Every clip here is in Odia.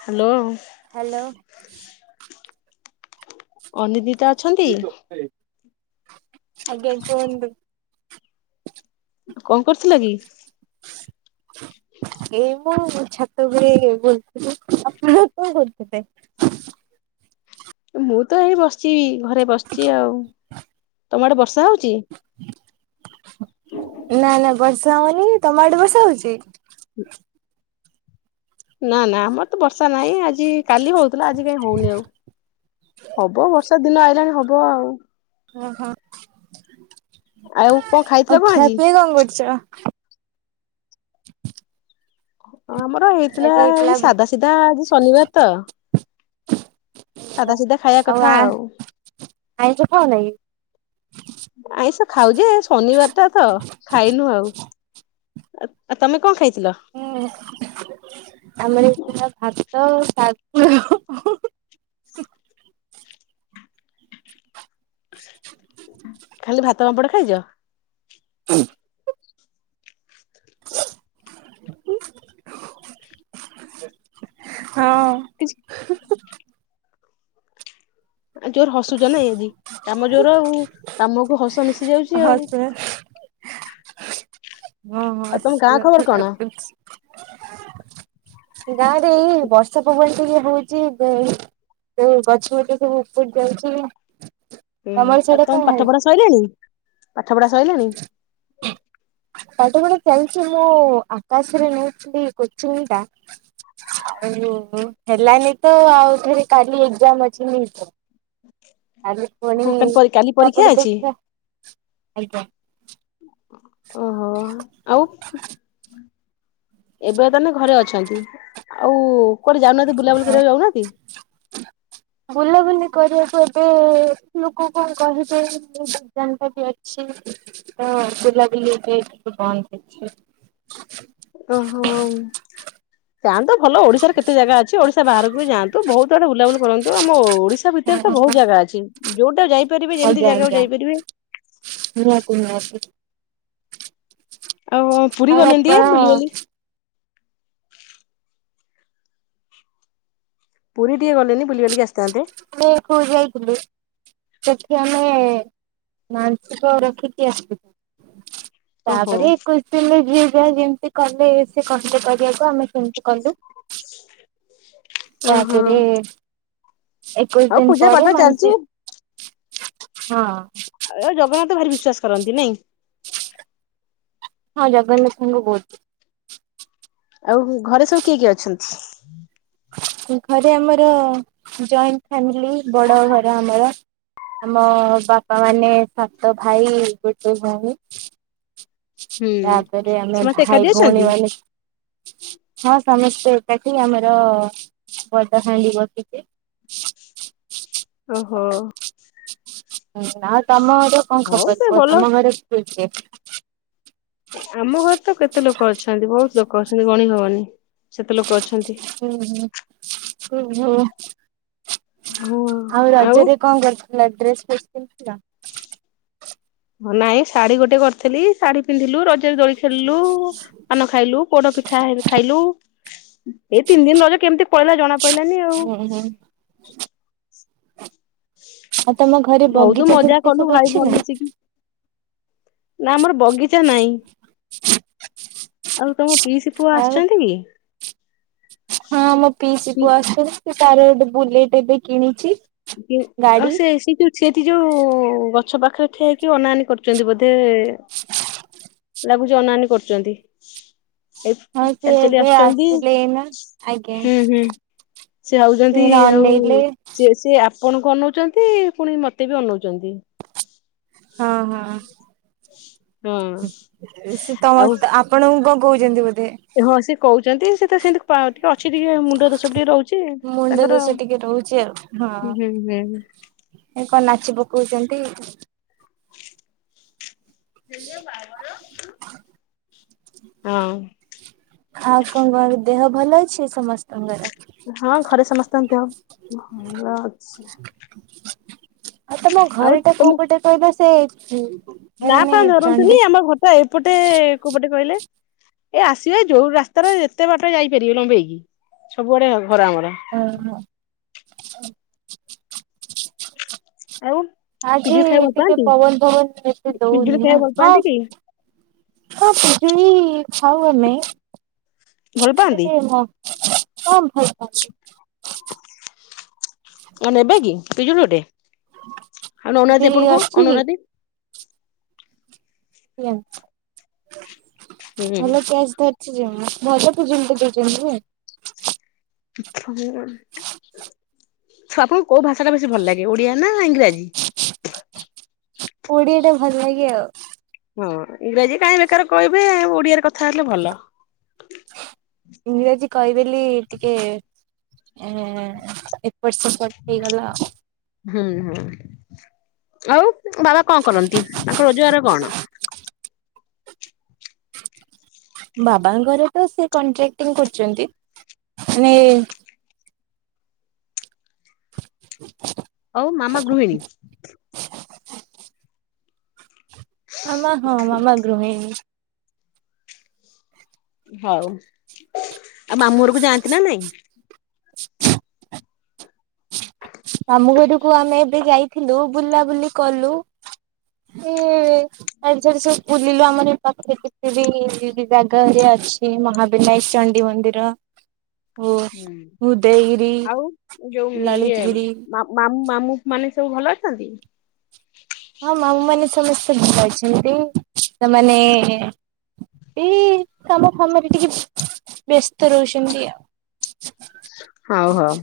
ହ୍ୟାଲୋ। ହ୍ୟାଲୋ ଅନିଦିତା ଅଛନ୍ତି? ଆଜ୍ଞା କହନ୍ତୁ। କଣ କରୁଥିଲ କି? [inaudible] ଏଇ ମୁଁ ଛାତ ଉପରେ ବଲୁଥିଲି ଆପଣ କଣ କରଥିଲେ? ମୁଁ ତ ଏଇ ବସଚି ଘରେ ବସଚି ଆଉ ତମ ଆଡେ ବର୍ଷା ହୋଉଚି? ନା ନା ବର୍ଷା ହୋଉନି ତମ ଆଡେ ବର୍ଷା ହୋଉଚି? ହୁଁ। ନା ନା ଆମର ତ ବର୍ଷା ନଇଁ ଆଜି କାଲି ହୋଉଥୁଲା ଆଜି କାଇଁ ହୋଉନି ଆଉ ହବ ବର୍ଷା ଦିନ ଆଇଲାଣି ହବ ଆଉ। ଓହୋ ଆଉ କଣ ଖାଇଥିଲ ଆଉ କଣ ଆଜି? ଖିଆପିଇ କଣ କରୁଚ? ଅଁ ଆମର ହେଇଥିଲା ଆଜି ଏଇ ଭା ସାଧା ସିଧା ଶନିବାର ତ। ସାଧା ସିଧା ଖାଇବା କଥା ଆଉ। ଆଇଁଷ ଖାଉନା କି? ଆଇଁଷ ଖାଉ ଯେ ଏ ଶନିବାରଟା ତ ଖାଇନୁ ଆଉ। ଆ ଆଉ ତମେ କଣ ଖାଇଥିଲ? ହୁଁ ଆମର ହେଇଥିଲା ଭାତ ଓ ଶାଗ ଖାଲି ଭାତ, ପାମ୍ପଡ ଖାଇଚ? ହୁଁ [unintelligible] ହଁ। କିଛି ଜୋର ହସୁଚ ନାଇଁ ଆଜି କାମ ଜୋର ଆଉ କାମକୁ ହସ ମିଶି ଯାଉଚି ଆଉ। ଆଁ? ହଁଁ ଆଉ ତମ ଗାଁ ହସ ଖବର ଲାଗ କଣ? ଲାଗୁଚି ଗାଁରେ ଏଇ ବର୍ ଷା ପବନ ଟିକେ ହୋଉଚି ଗ ଏଇ ଗଛ ହରିକା ସବୁ ଉପୁଡି ଯାଉଚି। ହୁଁ ଆଉ ତମ ପାଠପଢା ସଇଲାଣି ପାଠ ପଢା ସଇଲାଣି? କାଲିଠୁ ଗୋଟେ ଚାଲିଚି ମୁଁ ଆକାଶରେ ନୋଉଥୁଲି କୋଚିଂଟା ଆଉ ଏ ଯୋଉ ହେଲାନି ତ ଆଉଥରେ କାଲି ଏଗଜାମ ଅଛି ନିଟର ତାପରେ ପୁଣି ହଁ କାଲି ପରୀ କାଲି ପରୀକ୍ଷା ତାପରେ ଅଛି। ଦେଖିବା ଆଜ୍ଞା। ଓହୋ ଅହ ଆଉ? ଏବେ ଆଉ ତାନେ ଘରେ ଅଛନ୍ତି ଆଉ କୁଆଡେ ଯାଉନାହାନ୍ତି ବୁଲାବୁଲି କରିବାକୁ ଯାଉନାହାନ୍ତି? [inaudible] ବୁଲାବୁଲି କରିବାକୁ ଏବେ ଲୋକ କଣ କହିବେ ଏଗଜାମଟା ବି ଅ ଛି ତ ବୁଲାବୁଲି ଏବେ ଟିକେ ବନ୍ଦ ଅଛି। ଓହୋ। ତାହାନେ ତ ଭଲ ଓଡିଶାରେ କେତେ ଜାଗା ଅଛି ଓଡ଼ଶା ବାହାରକୁ ବି ଯାଆନ୍ତୁ ବୋହୁତ ଆଡେ ବୁଲାବୁଲି କରନ୍ତୁ ଆମ ଓଡି ଶା ଭିତରେ ତ ହଁ ବୋହୁତ ହଁ ଜାଗା ଅଛି ଯୋଉଟା ଯାଇ ଆଜ୍ଞା ଆଜ୍ଞା ନିହାତି ନିହାତି। ଆଉ ହଁ ପୁରୀ ଆଉ ଗଲେନି ଆପଣ ଟିକେ ବୁଲିବାଲି ଆମେ ପୁରୀ ଟିକେ ଗଲେନି ବୁଲବଲିକି ଆସିଥାଆନ୍ତେ। ଆମେ ପୁରୀ ଯାଇଥିଲୁ। ସେଠି ଆମେ ମାନସିକ ରଖିକି ଆସିଲୁ। ଓହୋ। ତାପରେ ଏକୋଇଶି ଦିନି ଯିଏ ଯାହା ଯେମତି କଲେ ସେ କହିଲେ କରିବାକୁ ଆମେ ସେମ କଲୁ ଓହୋ ତାପରେ ଏକୋଇଶ ଆଉ ଦିନ ପୂଜା ପାଠ ପରେ ଚାଲିଛି ମାନସି ହଁ। ଏ ଆଉ ଜଗନ୍ନାଥ ଭାରି ବିଶ୍ୱାସ କରନ୍ତି ନାଇଁ? ହଁ ଜଗନ୍ନାଥଙ୍କୁ ବୋହୁତ। ଆଉ ହୋଉ ଘରେ ସବୁ କିଏ କିଏ ଅଛନ୍ତି? ଘରେ ଆମର ଜଏଣ୍ଟ ଫ୍ୟାମିଲି ବଡ ଘର ଆମର। ଆମ ବାପାମାନେ ସାତ ଭାଇ ଗୋଟେ ଭୋଉଣୀ। ହୁଁ ତାପରେ ଆମେ ସମସ୍ତେ ଭାଇ ଏକାଠି ଅଛନ୍ତି ଭୋଉଣୀମାନେ ହଁ ସମସ୍ତେ ଏକାଠି ଆମର ବଡ ହାଣ୍ଡି ବସୁଚି। ଓହୋ। ଆଉ ତମ ଘରେ କଣ ହଉ ଖବର ସେ କୁହ ଭଲ ତମ ଘରେ କିଛ ଆମ ଘରେ ତ କେତେ ଲୋକ ଅଛନ୍ତି ବହୁତ ଲୋକ ଅଛନ୍ତି ଗଣୀ ହବନି ସେତେ ଲୋକ ଅଛନ୍ତି। ହୁଁ ହୁଁ [inaudible] [inaudible] ଆଉ ରଜରେ କଣ କରିଥିଲ ଡ୍ରେସ୍ ଫ୍ରେସ୍ ପିନ୍ଧିଥିଲ? ନାଇଁ ଶାଢ଼ୀ ଗୋଟେ କରିଥିଲି। ଶାଢୀ ପିନ୍ଧିଲୁ ରଜରେ ଦୋଳି ଖେଳିଲୁ ପାନ ଖାଇଲୁ ପୋଡପିଠା ହେର ଖାଇଲୁ। ଏଇ ତିନି ଦିନ୍ ରଜ କେମିତି ପହିଲା ଜଣା ପଡିଲାନି ଆଉ। ହୁଁ ହୁଁ। ଆଉ ତମ ଘରେ ବହୁତ ବଗିଚା ମଜା [inaudible] କଲୁ ସବୁ ଭାଇ ଅଛି ଭଉଣୀ ନା? ମିଶିକି ନା ଆମର ବଗିଚା ନାହିଁ। ହ ଆଉ ତମ ପିଇସି ପୁଅ ଆସିଛନ୍ତି କି? ହଁ ମୋ ପିଇସି ପୁଅ ଆସଛନ୍ତି ତାର ଗୋଟେ ବୁଲେଟ ଏବେ କିଣିଛି। ଅ ଗାଡି। ସେ ଏସି କ୍ୟୁ ସେଠି ଯୋଉ ଗଛ ପାଖରେ ଠିଆହେଇକି ଅନାଅନି କରୁଚନ୍ତି ବୋଧେ। ଲାଗୁଛି ଅନାଅନି କରୁଚନ୍ତି। ଏ ହଁ ସେ ଚାଲି ଚାଲି ଏବେ ଆସୁଚନ୍ତି ଆସିଲେ ଏଇନା ଆଜ୍ଞା ହୁଁ ହୁଁ। ସେ ଭାଉଛନ୍ତି ଏଇନା ଆଉ ଅନେଇଲେ। ସେ ଆପଣଙ୍କୁ ଅନଉଚନ୍ତି ପୁଣି ମତେ ବି ଅନଉଚନ୍ତି। ହଁ ହଁ ହଁ ସେ ତମ ଆଉ ଆପ ଆପଣଙ୍କୁ କଣ କହୁଚନ୍ତି ବୋଧେ? ହଁ ସେ କହୁଚନ୍ତି ସେ ତ ସେମିତି ପା ଅଛି ଟିକେ ମୁଣ୍ଡ ଦୋଷ ବି ଟିକେ ରହୁଛି ମୁଣ୍ଡ ତାଙ୍କର ଦୋଷ ଟିକେ ରହୁଛି ଆଉ। ହୁଁ ହଁ ହୁଁ। ଏ କଣ ନାଚି ପକଉଚନ୍ତି। [inaudible] ହଁ। ଖା କଣଣ ଦେହ ଭଲ ଅଛି ସମସ୍ତଙ୍କର? ହଁ ଘରେ ସମସ୍ତଙ୍କ ଦେହ ଭଲ ଅଛି। ତମ ଆଉ ଘରଟା ତମ କୋଉ ପଟେ ତ ଏବେ ସେ ନା ମାନେ ପାହାଁ ଧରନ୍ତୁନି ଚଣ୍ଡି ଆମ ଘଟା ଏପଟେ କୋଉ ପଟେ କହିଲେ? ଏ ଆସିବେ ଯୋଉ ରାସ୍ତାରେ ଯେତେ ବାଟ ଯାଇପାରିବେ ଲମ୍ବେଇକି ସବୁଆଡେ ଘର ଆମର। ହଁ ହଁ। ଆଉ? ଆଜି ପିଜୁଳି ଖାଇବାକୁ ଭଲ ଟିକେ ପାଆନ୍ତି ପବନ ଫବନ ଏତେ ପିଜୁଳି ଦଉନି ଖାଇବାକୁ ଭଲ ନା? ପାଆନ୍ତି କି? ହଁ ପିଜୁଳି ଖାଉ ଆମେ ଭଲ ଏଟା ପାଆନ୍ତି ଟି ହଁ ଭଲ ପାଆନ୍ତି। ନେବେ କି ପିଜୁଳି ଗୋଟେ? ଅନଉନାହାନ୍ତି ପିଜୁଳି ଏପଟକୁ ଅଛି କି? ଅନଉନାହାନ୍ତି। [inaudible] ହୁଁ। ଭଲ କ୍ୟାଚ୍ ଧରିଚି ଯେ ମୁଁ। ମଜା [inaudible] ଦେଇଛନ୍ତି ଯେ। [inaudible] ତମକୁ କୋଉ ଭାଷା ଟା ବେଶୀ ଭଲ ଲାଗେ ଓଡିଆ ନା ଇଂରାଜୀ? ଓଡିଆ ଟା ଭଲ ଲାଗେ ଆଉ। ହଁ ଇଂରାଜୀ କାହିଁ ବେକାରେ କହିବେ ଓଡିଆରେ କଥା ହେଲେ ଭଲ। ଇଂରାଜୀ କହିଦେଲି ଟିକେ ଏଁ ଏପଟ୍ ସେପଟ୍ ହେଇଗଲା ଆଉ। ହୁଁ ହୁଁ ଆଉ ବାବା କଣ କରନ୍ତି ତାଙ୍କ ରୋଜଗାର କଣ? ବାବାଙ୍କର ତ ସେ କଣ୍ଟ୍ରାକ୍ଟିଂ କରୁଛନ୍ତି ମାନେ [inaudible] ହଉ ମାମା ଗୃହିଣୀ? ମାମା ହଁ ମାମା ଗୃଇଙ୍ଗ। ହଉ ଆଉ ମାମୁଁ ଘରକୁ ଯାଆନ୍ତି ନା ନାଇଁ? ମାମୁଁ ଘରକୁ ଆମେ ଏବେ ଯାଇଥିଲୁ ବୁଲାବୁଲି କଲୁ। ହୁଁ ଆଉ ସିଆଡେ ସବୁ ବୁଲିଲୁ ଆମର ଏ ପାଖରେ କେତେ ବି ଜାଗା ହେରିଆ ଅଛି ମହା ବିନାଇଚଣ୍ଡୀ ମନ୍ଦିର ଓ ହୁଁ ଉଦୟଗିରି। ଆଉ ଯୋଉ ଇଏ ଲଳିତଗିରି ମା ମାମୁଁ ମାନେ ସବୁ ଭଲ ଅଛନ୍ତି? ହଁ ମାମୁ ମାନେ ସମସ୍ତେ ଭଲ ଅଛନ୍ତି ସେମାନେ। ଏଇ କାମ ଫାମରେ ଟିକେ ବ୍ୟସ୍ତ ରହୁଛନ୍ତି ଆଉ। ହଉ ହଉ।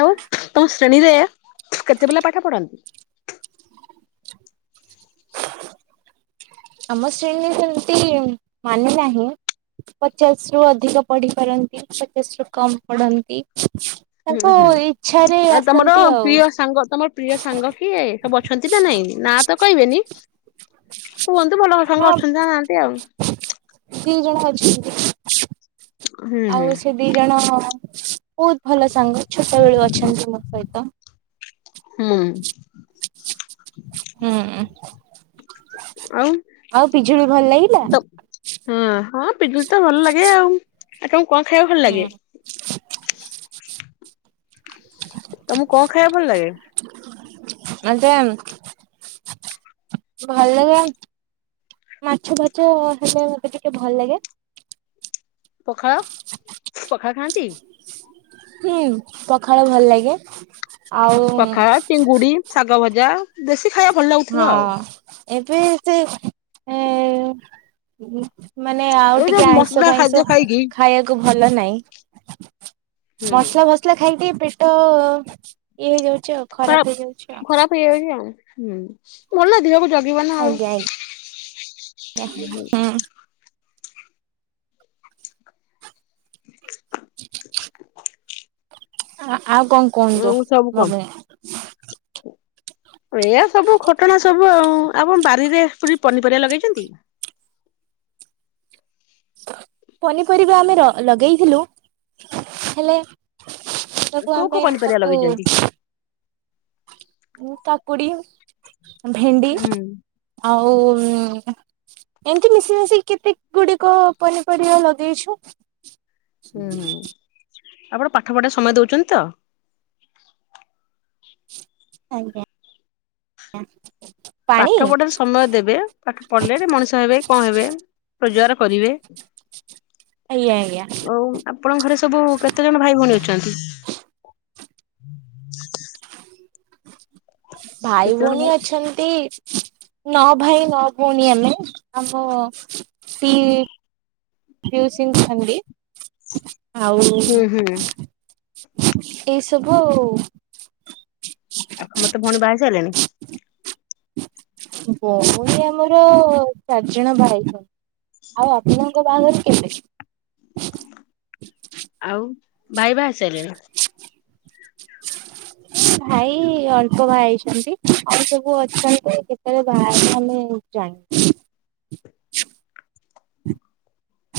ଆଉ ତମ ଶ୍ରେଣୀରେ କେତେପିଲା ପାଠ ପଢନ୍ତି? ଆମ ଶ୍ରେଣୀ ସେମିତି ମାନେ ନାହିଁ। ପଚାଶ ରୁ ଅଧିକ ପଢିପାରନ୍ତି ପଚାଶ ରୁ କମ ପଢନ୍ତି। ତାଙ୍କ ହୁଁ ହୁଁ ଇଚ୍ଛାରେ ଆଉ ତମର ଆସନ୍ତି ଆଉ ପ୍ରିୟ ସାଙ୍ଗ ତମ ପ୍ରିୟ ସାଙ୍ଗ କିଏ ସବୁ ଅଛନ୍ତି ନା ନାଇଁ ନା ତ କହିବେନି। କୁହନ୍ତୁ ଭଲ ଭଲ ସାଙ୍ଗ ହଁ ଅଛନ୍ତି ନା ନାହାନ୍ତି ଆଉ। ଦି ଜଣ ଅଛନ୍ତି। ହୁଁ ହୁଁ ଆଉ ସେ ଦି ଜଣ ବହୁତ ଭଲ ସାଙ୍ଗ ଛୋଟ ବେଳୁ ଅଛନ୍ତି ମୋ ସହିତ। ହୁଁ। ହୁଁ ଆଉ ଆଉ ପିଜୁଳି ଭଲ ଲାଗିଲା। ତ ହଁ ହଁ ପିଜୁଳି ତ ଭଲ ଲାଗେ ଆଉ, ଆପଣଙ୍କୁ କଣ ଖାଇବାକୁ ଭଲ ଲାଗେ? ହୁଁ ତମକୁ କଣ ଖାଇବା ଭଲ ଲାଗେ? ମତେମ୍ ଭଲ ଲାଗେ ମାଛ ଫାଛ ହେଲେ ମତେ ଟିକିଏ ଭଲ ଲାଗେ। ପଖାଳ ପଖାଳ ଖାଆନ୍ତି? ହୁଁ ପଖାଳ ଭଲ ଲାଗେ। ଆଉ ପଖାଳ ଟିଙ୍ଗୁଡି ଶାଗ ଭଜା ଦେଶୀ ଖାଇବା ଭ ହଁ ଏବେ ସେ ଏଁ ମାନେ ଆଉ ଏଇ ଯୋଉ ଟିକେ ଆଇଁଷ ମସଲା ଖାଦ୍ୟ ଫାଇଁଷ ଖାଇକି ଖାଇବାକୁ ଭଲ ନାହିଁ। ହୁଁ। [unintelligible] ଖାଇ ପି ପେଟ ଇଏ ହେଇଯାଉଚି ଆଉ। ହେଇଯାଉଛି ଆଉ। ଖରାପ ଖରାପ ହେଇଯାଉଛି ଆଉ ହୁଁ ଭଲ ଦିହକୁ ଯ ଯଗିବ ନା ଆଉ। ଆଜ୍ଞା ଆଜ୍ଞା ହୁଁ [inaudible] ଆ ଆଉ କ ଆଉ ସବୁ କମ୍। ଏଆ ସବୁ ଖଟଣା ସବୁ ଆଉ ଆପଣ ବାରିରେ [unintelligible] ପନିପରିବା ଲଗେଇଛନ୍ତି? ପନିପରିବା ଆମେ ଲଗେଇଥିଲୁ ହେଲେ। ସବୁ କୋଉ କୋଉ ଆମେ ପନିପରିବା ତାକୁ। ଲଗେଇଛନ୍ତି? କାକୁଡି ଭେଣ୍ଡି ହୁଁ ଆଉ। ଏମିତି ମିଶେଇ ମାଶିକି କେତେ ଗୁଡିକ ପନିପରିବା ଲଗେଇଛୁ। ହୁଁ ହୁଁ ଆପଣ ପାଠ ପଢା ସମୟ ଦଉଛନ୍ତି ତ? ଆଜ୍ଞା। ପାଣି ପାଠ ପଢାରେ ସମୟ ଦେବେ ପାଠ ପଢିଲେ ମଣିଷ ହେବେ କଣ ହେବେ ରୋଜଗାର କରିବେ। ଆଜ୍ଞା ଆଜ୍ଞା। ଆଉ ଆପଣଙ୍କ ଘରେ ସବୁ କେତେ ଜଣ ଭାଇ ଭଉଣୀ ଅଛନ୍ତି? ଭାଇ କେତେ ଜଣ ଭଉଣୀ ଅଛନ୍ତି। ନ ଭାଇ ନ ଭଉଣୀ ଆମେ ଆମ ସି ପିଉସୀ [unintelligible] ଆଉ ହୁଁ ହୁଁ। ଏସବୁ ଆଉ। ଆଖା ମତେ ଭଉଣୀ ବାି ସାରିଲଣି ଭଉଣୀ ଆମର ଚାରିଜଣ ଭାଇଛନ୍ତି ଆଉ ଆପଣଙ୍କ ବାହାଘର କେବେ? ଆଉ ଭାଇ ବା ଆସାରିଲେଣି ହ ଭାଇ ଅଳ୍ପ ବାହା ହେଇଛନ୍ତି ଆଉ ସବୁ ଅଛନ୍ତି କେତେବେଳେ ବା ଆମେ ଜାଣ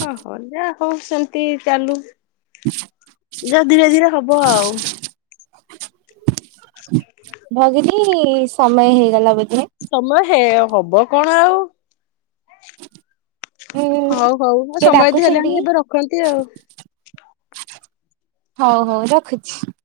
ଓହ ଯା ହଉ ସେମିତି ଚାଲୁ ଯ ଧୀରେ ଧୀରେ ହବ ଆଉ ଭଗିନୀ ସମୟ ହେଇଗଲା ବୋଧେ ସମୟ ହେ ହବ କଣ ଆଉ ହଁ ହଉ ହଉ ଆଉ ସମୟ ବି ଡାକୁଛନ୍ତି ହେଲାଣି ଏବେ ରଖନ୍ତି ଆଉ ହଉ ହଉ ରଖୁଛି।